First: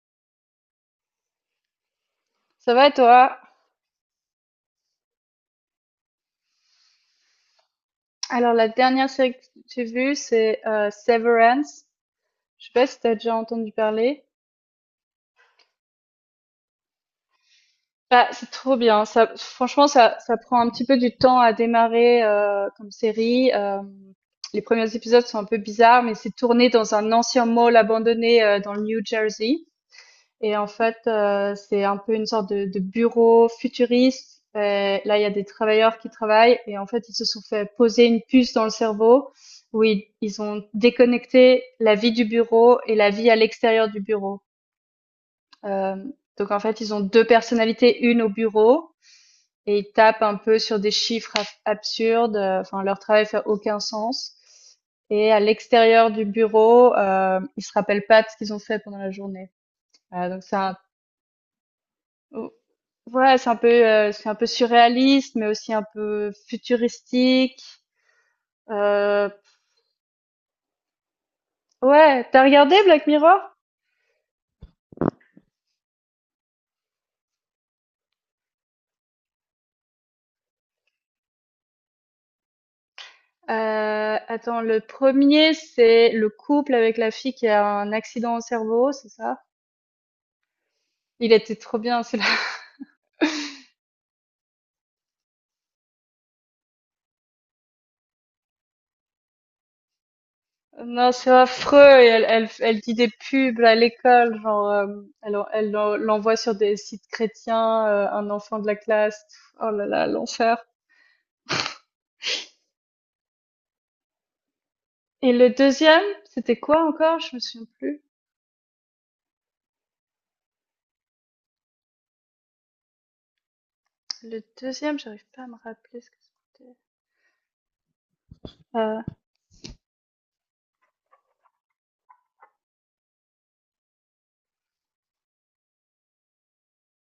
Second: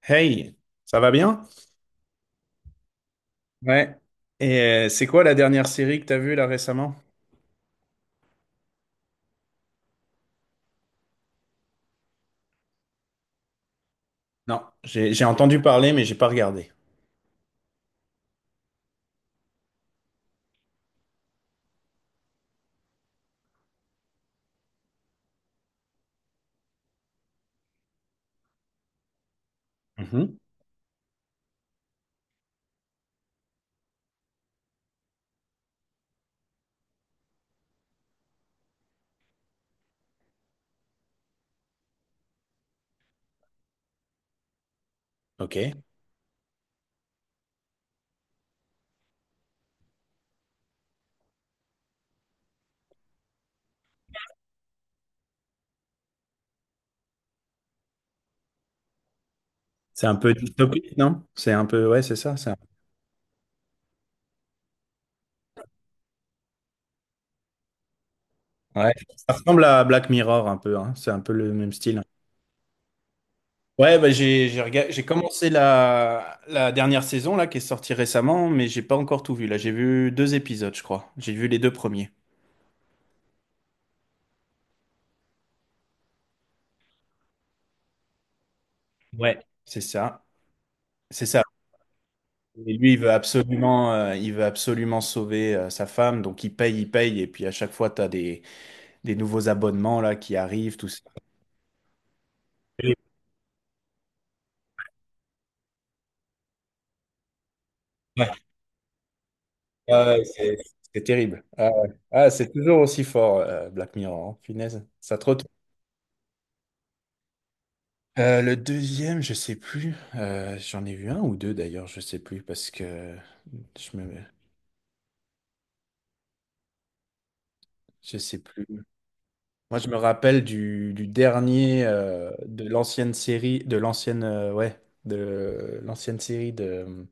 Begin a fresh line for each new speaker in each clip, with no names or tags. Hey, ça va bien?
Ça va et toi?
Ouais. Et c'est quoi la dernière série que t'as vue là récemment?
Alors, la dernière série que j'ai vue, c'est Severance. Je sais pas si t'as déjà entendu parler.
Non, j'ai entendu parler mais j'ai pas regardé.
Bah, c'est trop bien. Ça, franchement, ça prend un petit peu du temps à démarrer comme série. Les premiers épisodes sont un peu bizarres, mais c'est tourné dans un ancien mall abandonné dans le New Jersey.
Mhm.
Et en fait, c'est un peu une sorte de bureau futuriste et là, il y a des travailleurs qui travaillent et en fait, ils se sont fait poser une puce dans le cerveau où ils ont déconnecté la vie du bureau et la vie à l'extérieur du bureau.
Ok.
Hem, donc en fait, ils ont 2 personnalités, une au bureau et ils tapent un peu sur des chiffres ab absurdes, enfin leur travail fait aucun sens et à l'extérieur du bureau, ils se rappellent pas de ce qu'ils ont fait pendant la journée.
C'est un
Voilà,
peu
donc c'est un...
dystopique, non? C'est un peu ouais, c'est ça,
Ouais, c'est un peu surréaliste, mais aussi un peu futuristique,
Ouais.
heu,
Ça ressemble à Black Mirror un peu, hein. C'est un peu le même style.
ouais. T'as regardé Black Mirror?
Ouais, bah j'ai commencé la dernière saison là qui est sortie récemment, mais j'ai pas encore tout vu. Là, j'ai vu deux épisodes, je crois. J'ai vu les deux premiers.
Heu, Attends, le premier c'est le couple avec la fille qui a un accident au cerveau, c'est ça?
C'est ça. C'est
Il
ça.
était trop bien celui-là.
Et lui, il veut absolument sauver sa femme, donc il paye, et puis à chaque fois, tu as des nouveaux abonnements là qui arrivent, tout ça.
Non, c'est affreux et elle dit des pubs à l'école, genre, elle l'envoie sur des sites chrétiens,
Ouais.
un enfant de la classe. Oh là
Ah
là,
ouais, c'est
l'enfer.
c'est terrible. Ah, ouais. Ah, c'est toujours aussi fort, Black Mirror, hein. Punaise, ça te
Et
retourne.
le deuxième c'était quoi encore? Je me souviens plus.
Le deuxième, je sais plus. J'en ai vu un ou deux d'ailleurs, je sais plus parce que je me,
Le deuxième, j'arrive pas à me rappeler ce que c'était.
je sais plus.
Euh,
Moi, je me rappelle du dernier de l'ancienne série, de l'ancienne série de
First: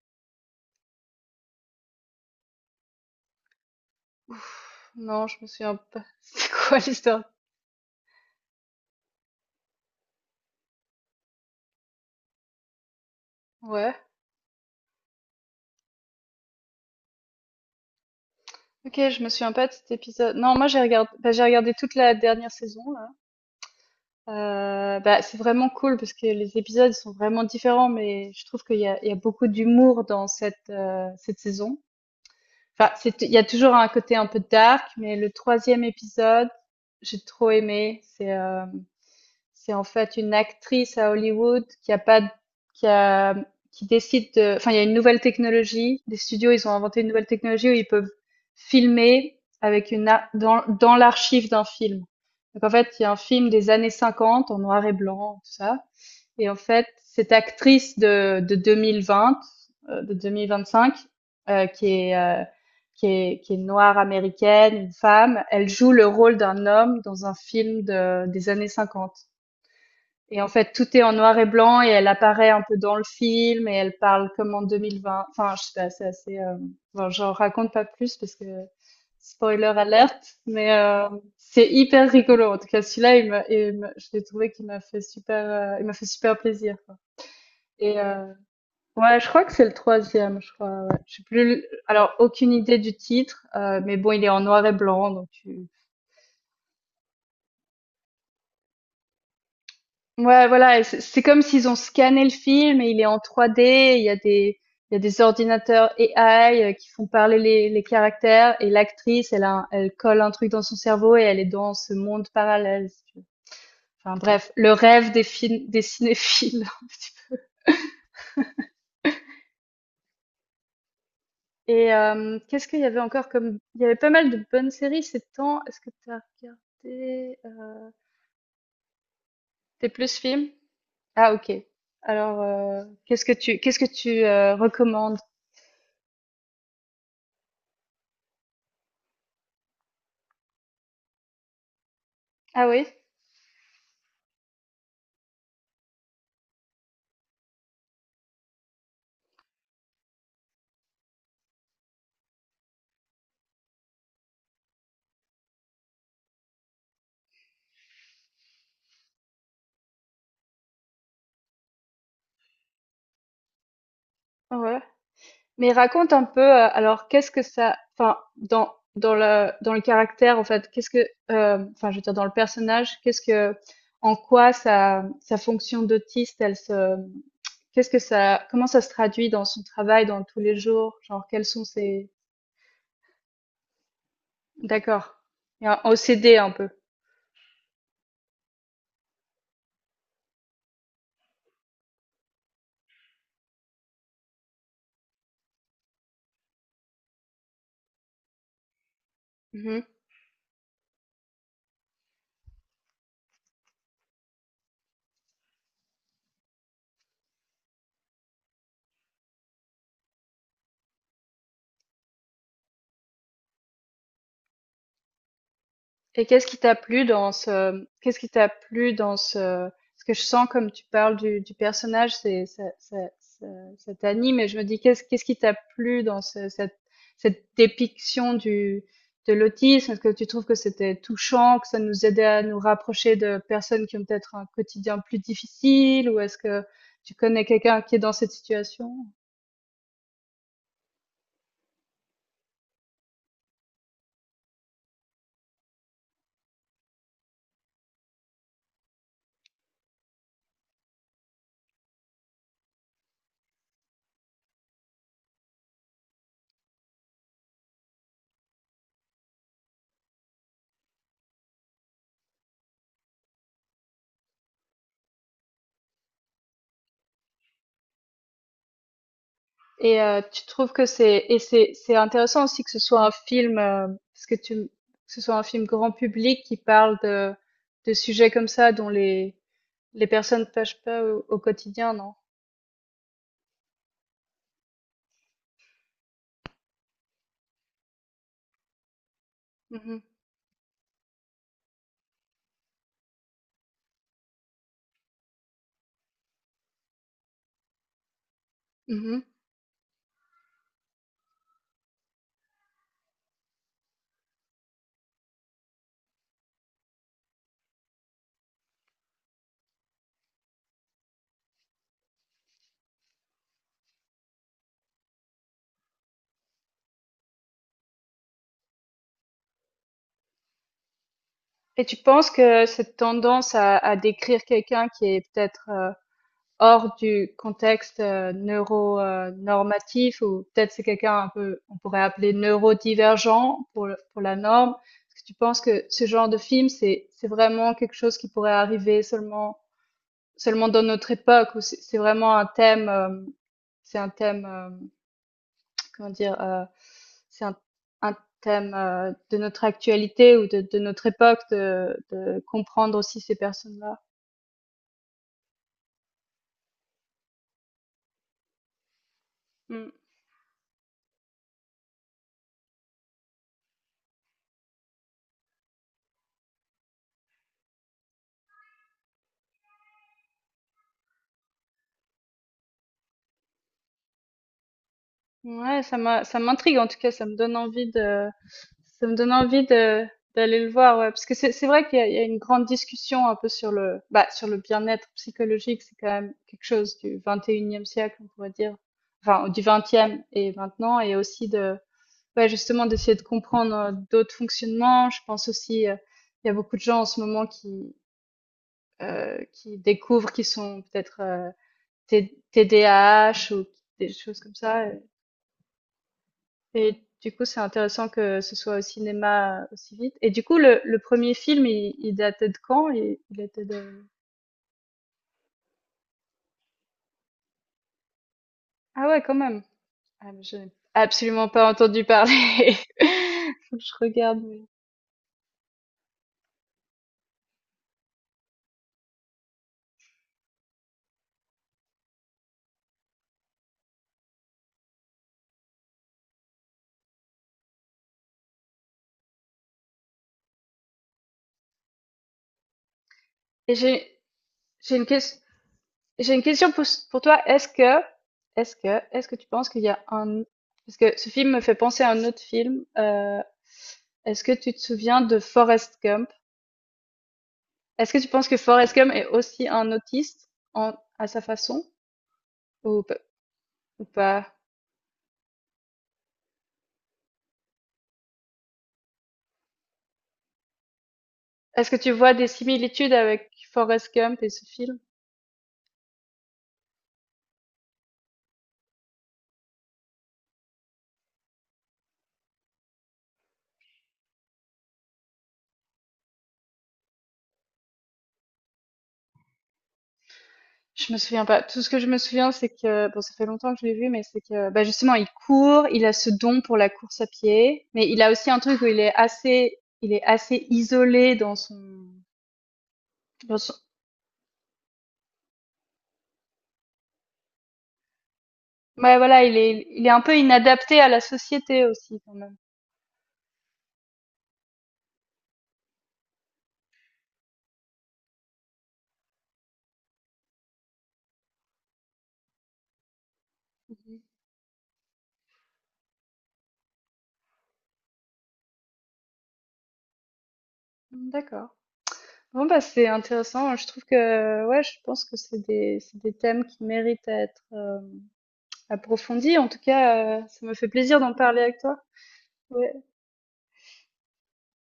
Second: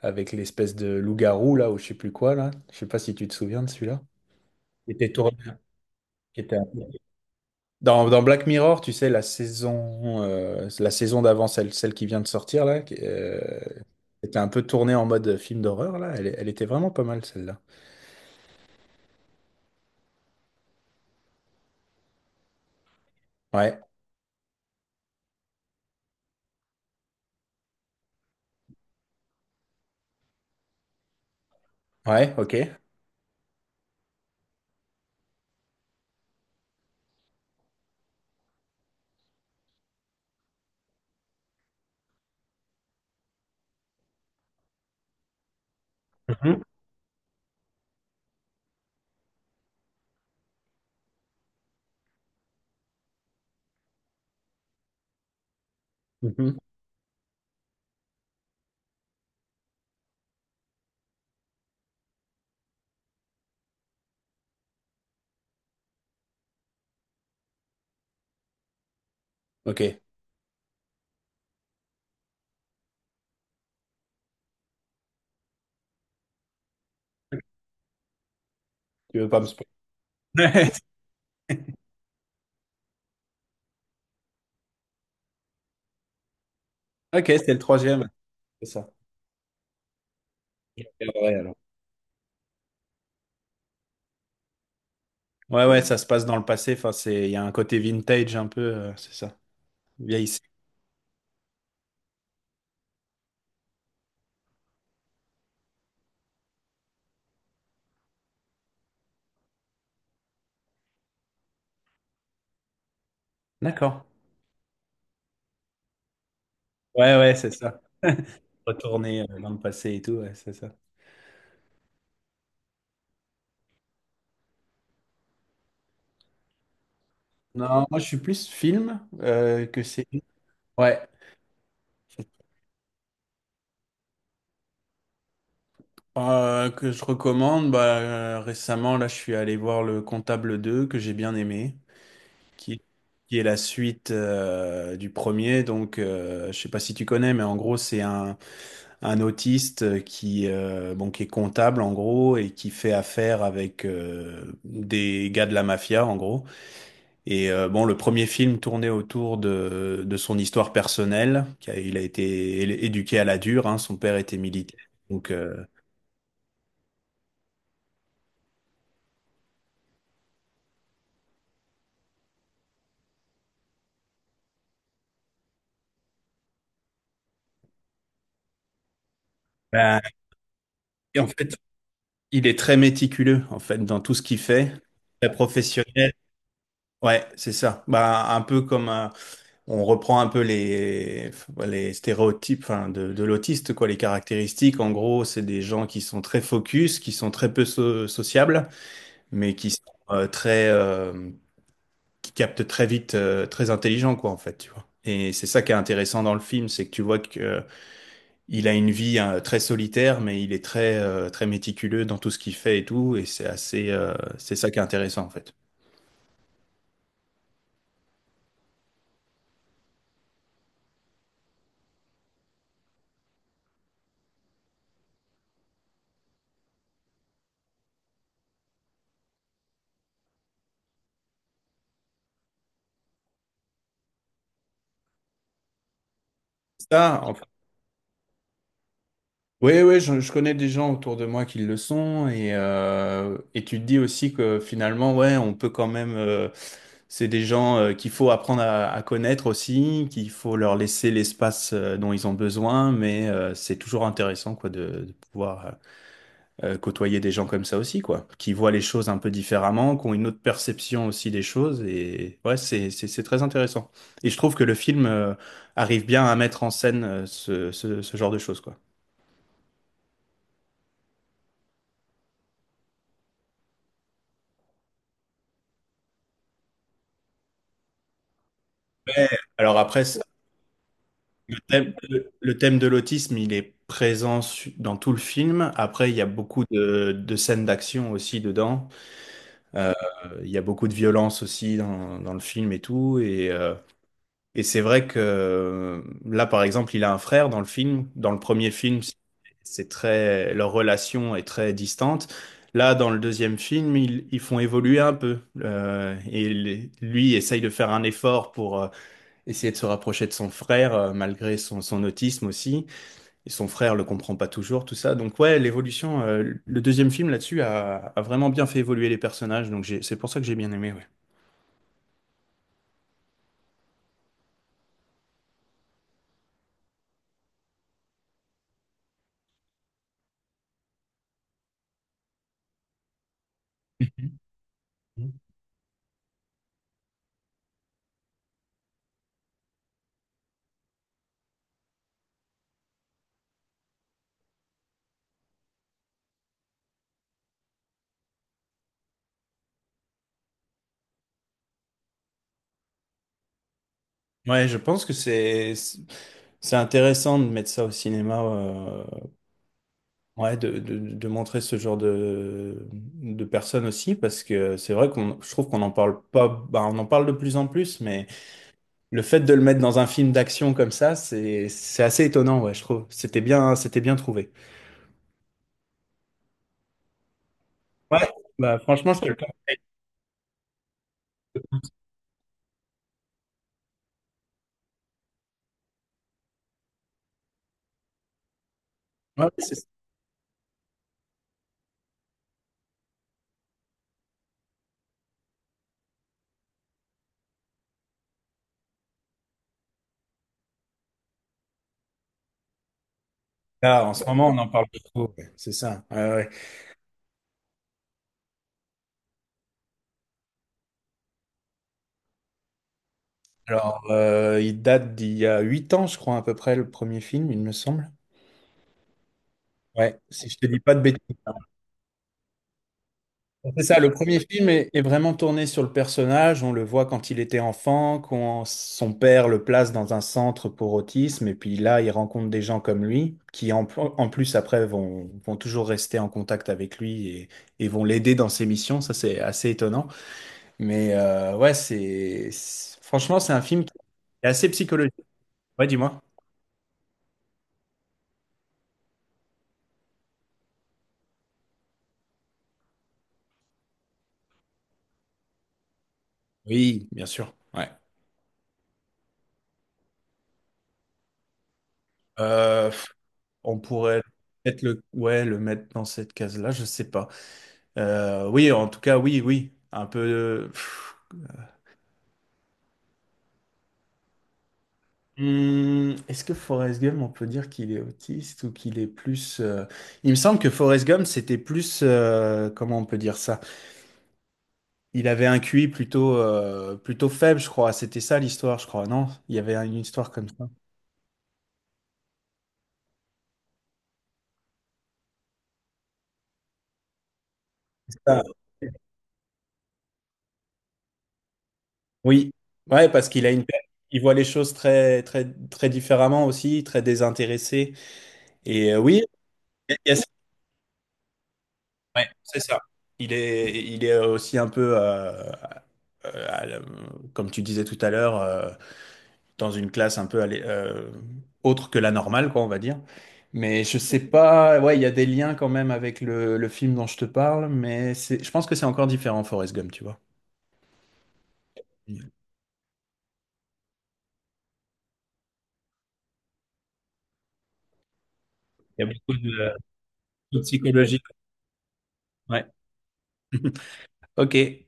avec l'espèce de loup-garou là ou je sais plus quoi là. Je sais pas si tu te souviens de celui-là. Qui était
non, je
tourné,
me souviens pas.
qui
C'est
était un
quoi l'histoire?
Dans, dans Black Mirror, tu sais, la saison d'avant, celle qui vient de sortir là,
Ouais.
était un peu tournée en mode film d'horreur là. Elle était vraiment pas mal celle-là.
Ok, je me souviens pas de cet épisode. Non, moi j'ai regardé, bah, j'ai regardé toute la dernière saison là.
Ouais,
Bah, c'est vraiment cool parce que les épisodes ils sont vraiment différents, mais je trouve qu'il y a beaucoup d'humour dans cette saison.
ouais, ok.
Enfin, c'est, il y a toujours un côté un peu dark, mais le troisième épisode, j'ai trop aimé. C'est en fait une actrice à Hollywood qui a pas, d- qui a, qui décide de, enfin, il y a une nouvelle technologie. Les studios,
Mhm.
ils ont inventé une nouvelle technologie où ils peuvent filmer avec dans l'archive d'un film. Donc, en fait, il y a un film des années 50 en noir et blanc, tout ça. Et en
Mhm.
fait, cette actrice de 2020, de 2025, euh, qui est, euh, qui est noire américaine, une femme, elle joue le rôle d'un homme dans un film des années 50.
Ok,
Et en fait, tout est en noir et blanc et elle apparaît un peu dans le film et elle parle comme en 2020. Enfin, je sais pas, c'est assez. Bon, j'en raconte pas plus parce que
tu veux pas me
spoiler
spoiler.
alerte, mais c'est hyper rigolo. En tout cas, celui-là, je l'ai trouvé qu'il m'a fait super plaisir, quoi.
Ok, c'est le
Et
troisième.
euh,
C'est ça.
ouais, je crois que c'est le troisième, je crois.
Je
Ouais. Je sais
regarderai,
plus.
alors.
Alors, aucune idée du titre, mais bon, il est en noir et blanc, donc
Ouais,
tu...
ouais, ça se passe dans le passé. Enfin, c'est, il y a un côté vintage un peu, c'est ça. Vieillissant.
Ouais, voilà, et c'est comme s'ils ont scanné le film et il est en 3D, il y a des ordinateurs AI qui font parler les caractères et l'actrice, elle colle un truc dans son cerveau et elle est dans ce monde parallèle, si tu veux.
D'accord.
Enfin bref, le rêve des films des cinéphiles. Un petit
Ouais, ouais, c'est ça. Retourner dans le passé et tout, ouais, c'est ça.
peu. Et qu'est-ce qu'il y avait encore comme il y avait pas mal de bonnes séries ces temps. Est-ce que tu as regardé
Non, moi je suis plus film que
T'es plus
série.
film?
Ouais.
Ah OK. Alors qu'est-ce que tu recommandes?
Que je recommande. Bah, récemment, là, je suis allé voir Le Comptable 2 que j'ai bien aimé,
Ah
qui,
oui?
qui est la suite du premier. Donc, je sais pas si tu connais, mais en gros, un autiste qui, qui est comptable en gros et qui fait affaire avec des gars de la mafia en gros. Et le premier film tournait autour de son histoire personnelle. Il a été éduqué à la dure, hein, son père était militaire.
Ouais.
Donc,
Mais raconte un peu, alors qu'est-ce que ça, enfin dans le caractère en fait, qu'est-ce que, enfin je veux dire dans le personnage, qu'est-ce que, en quoi sa fonction d'autiste, elle se, qu'est-ce que ça, comment ça se traduit dans son
ben,
travail, dans tous les jours,
et en
genre quels
fait,
sont ses...
il est très méticuleux en fait dans tout ce qu'il fait,
D'accord.
très
Il y a un
professionnel.
OCD un peu.
Ouais, c'est ça. Bah, un peu comme un- on reprend un peu les stéréotypes enfin, de l'autiste, quoi, les caractéristiques. En gros, c'est des gens qui sont très focus, qui sont très peu sociables, mais qui sont euh, très, euh, qui capte très vite, très intelligent, quoi, en fait, tu vois. Et c'est ça qui est intéressant dans le film, c'est que tu vois que il a une vie hein, très solitaire, mais il est très très méticuleux dans tout ce qu'il fait et tout, et c'est assez, c'est ça qui est intéressant en fait.
Et qu'est-ce qui t'a plu dans ce, ce que je sens comme tu parles du personnage, c'est, ça t'anime et je me dis qu'est-ce qui t'a plu dans cette dépiction de l'autisme? Est-ce que tu trouves que c'était touchant, que ça nous aidait à nous rapprocher de personnes qui ont peut-être un quotidien plus difficile ou est-ce que tu
Ça, en
connais quelqu'un qui est dans cette situation?
Oui, oui, je connais des gens autour de moi qui le sont et tu te dis aussi que finalement, ouais, on peut quand même, c'est des gens qu'il faut apprendre à connaître aussi, qu'il faut leur laisser l'espace dont ils ont besoin, mais c'est toujours intéressant quoi de pouvoir côtoyer des gens comme ça aussi quoi, qui voient les choses un peu différemment, qui ont une autre perception aussi des choses et ouais, c'est très intéressant. Et je trouve que le film arrive bien à mettre en scène ce genre de choses quoi.
Et tu trouves que c'est et c'est c'est intéressant aussi que ce soit un film, parce que tu que ce soit un film grand public qui parle de sujets comme ça dont les
Alors après,
les personnes pêchent pas au quotidien, non?
le thème de l'autisme, il est présent dans tout le film. Après, il y a beaucoup de scènes d'action aussi dedans.
Mmh
Euh,
mh.
il y a beaucoup de violence aussi dans, dans le film et tout. Et c'est vrai que là, par exemple, il a un frère dans le film. Dans le premier film, c'est
Mmh.
c'est très, leur relation est très distante. Là, dans le deuxième film, ils font évoluer un peu. Et lui essaye de faire un effort pour essayer de se rapprocher de son frère, malgré son autisme aussi et son frère le comprend pas toujours, tout ça. Donc ouais, l'évolution, le deuxième film là-dessus a vraiment bien fait évoluer les personnages, donc c'est pour ça que j'ai bien aimé, ouais.
Et tu penses que cette tendance à décrire quelqu'un qui est peut-être, hors du contexte neuro normatif ou peut-être c'est quelqu'un un peu on pourrait appeler neurodivergent pour la norme. Est-ce que tu penses que ce genre de film c'est vraiment quelque chose qui pourrait arriver seulement dans notre époque ou c'est vraiment un thème c'est un thème comment dire c'est un thème de notre actualité ou de notre époque de comprendre aussi ces personnes-là.
Ouais, je pense que c'est intéressant de mettre ça au cinéma,
Mm.
ouais, de montrer ce genre de personnes aussi, parce que c'est vrai qu'on, je trouve qu'on en parle pas, bah, on en parle de plus en plus, mais le fait de le mettre dans un film d'action comme ça, c'est assez étonnant, ouais, je trouve. C'était bien trouvé.
Ouais, ça m'intrigue en tout cas, ça me donne envie
Ouais,
de...
bah
Ça
franchement,
me
je te
donne
le.
envie de d'aller le voir, ouais, parce que c'est vrai qu'il y a une grande discussion un peu sur le bah, sur le bien-être psychologique, c'est quand même quelque chose du 21e siècle, on pourrait dire,
Ouais,
enfin du
c'est
20e et maintenant, et aussi de ouais, justement d'essayer de comprendre d'autres fonctionnements. Je pense aussi, il y a beaucoup de gens en ce moment qui découvrent qu'ils sont peut-être TDAH ou
Ah,
des
en ce
choses
moment,
comme
on en
ça.
parle beaucoup, ouais, c'est ça. Ouais, ouais.
Et du coup, c'est intéressant que ce soit au cinéma, aussi vite. Et du coup, le 1er film, il datait de quand? Il était
Alors,
de...
il date d'il y a 8 ans, je crois, à peu près, le premier film, il me semble.
Ah ouais, quand même!
Ouais,
Ah mais
si
je
je te
n'ai
dis pas de bêtises.
absolument pas entendu parler. Faut que
C'est
je
ça, le premier
regarde, mais
film est vraiment tourné sur le personnage. On le voit quand il était enfant, quand son père le place dans un centre pour autisme, et puis là, il rencontre des gens comme lui, en plus, après, vont toujours rester en contact avec lui et et vont l'aider dans ses missions. Ça, c'est assez étonnant. Mais ouais, Franchement, c'est un
et
film C'est assez
j'ai une
psychologique.
ques
Ouais, dis-moi.
j'ai une question pour toi. Est-ce que est-ce que tu penses qu'il y a un... Parce que ce film me fait penser à un autre film, est-ce que tu te souviens de Forrest Gump?
Oui, bien sûr. Ouais.
Est-ce que tu penses que Forrest Gump est aussi un autiste en à sa façon?
Euh,
Ou ou
on pourrait
pas?
peut-être ouais, le mettre dans cette case-là, je sais pas. Oui, en tout cas, oui, oui. Un peu. Pff.
Est-ce que tu vois des similitudes avec Forrest Gump et ce film?
Hmm, est-ce que Forrest Gump, on peut dire qu'il est autiste ou qu'il est plus. Il me semble que Forrest Gump, c'était plus. Comment on peut dire ça? Il avait un QI plutôt, plutôt faible, je crois. C'était ça l'histoire, je crois. Non? Il y avait une histoire comme ça.
Je me souviens pas. Tout ce que je me souviens, c'est que, bon, ça fait longtemps que je l'ai vu, mais c'est que, bah, justement, il court, il a ce don pour la course à pied, mais il a
Ah.
aussi un truc où il est assez isolé dans son,
Oui, ouais, parce qu'il a
dans son...
il voit les choses très, très, très différemment aussi, très désintéressé. Et
Ouais,
oui,
voilà, il est,
il
il
y
est
a-
un peu inadapté à la société aussi,
ouais,
quand même.
c'est ça. Il est aussi un peu, euh, à la- comme tu disais tout à l'heure, dans une classe un peu autre que la normale, quoi, on va dire. Mais je
Mhm.
sais pas, ouais, il y a des liens quand même avec le film dont je te parle, mais c'est, je pense que c'est encore différent, Forrest Gump, tu vois.
D'accord.
Il
Bon, bah, c'est intéressant. Je trouve que, ouais, je pense que c'est des thèmes qui méritent à être,
y a beaucoup
approfondie. En tout cas,
de
ça me fait plaisir
psychologie.
d'en parler avec toi.
Ouais.
Ouais.
Ok.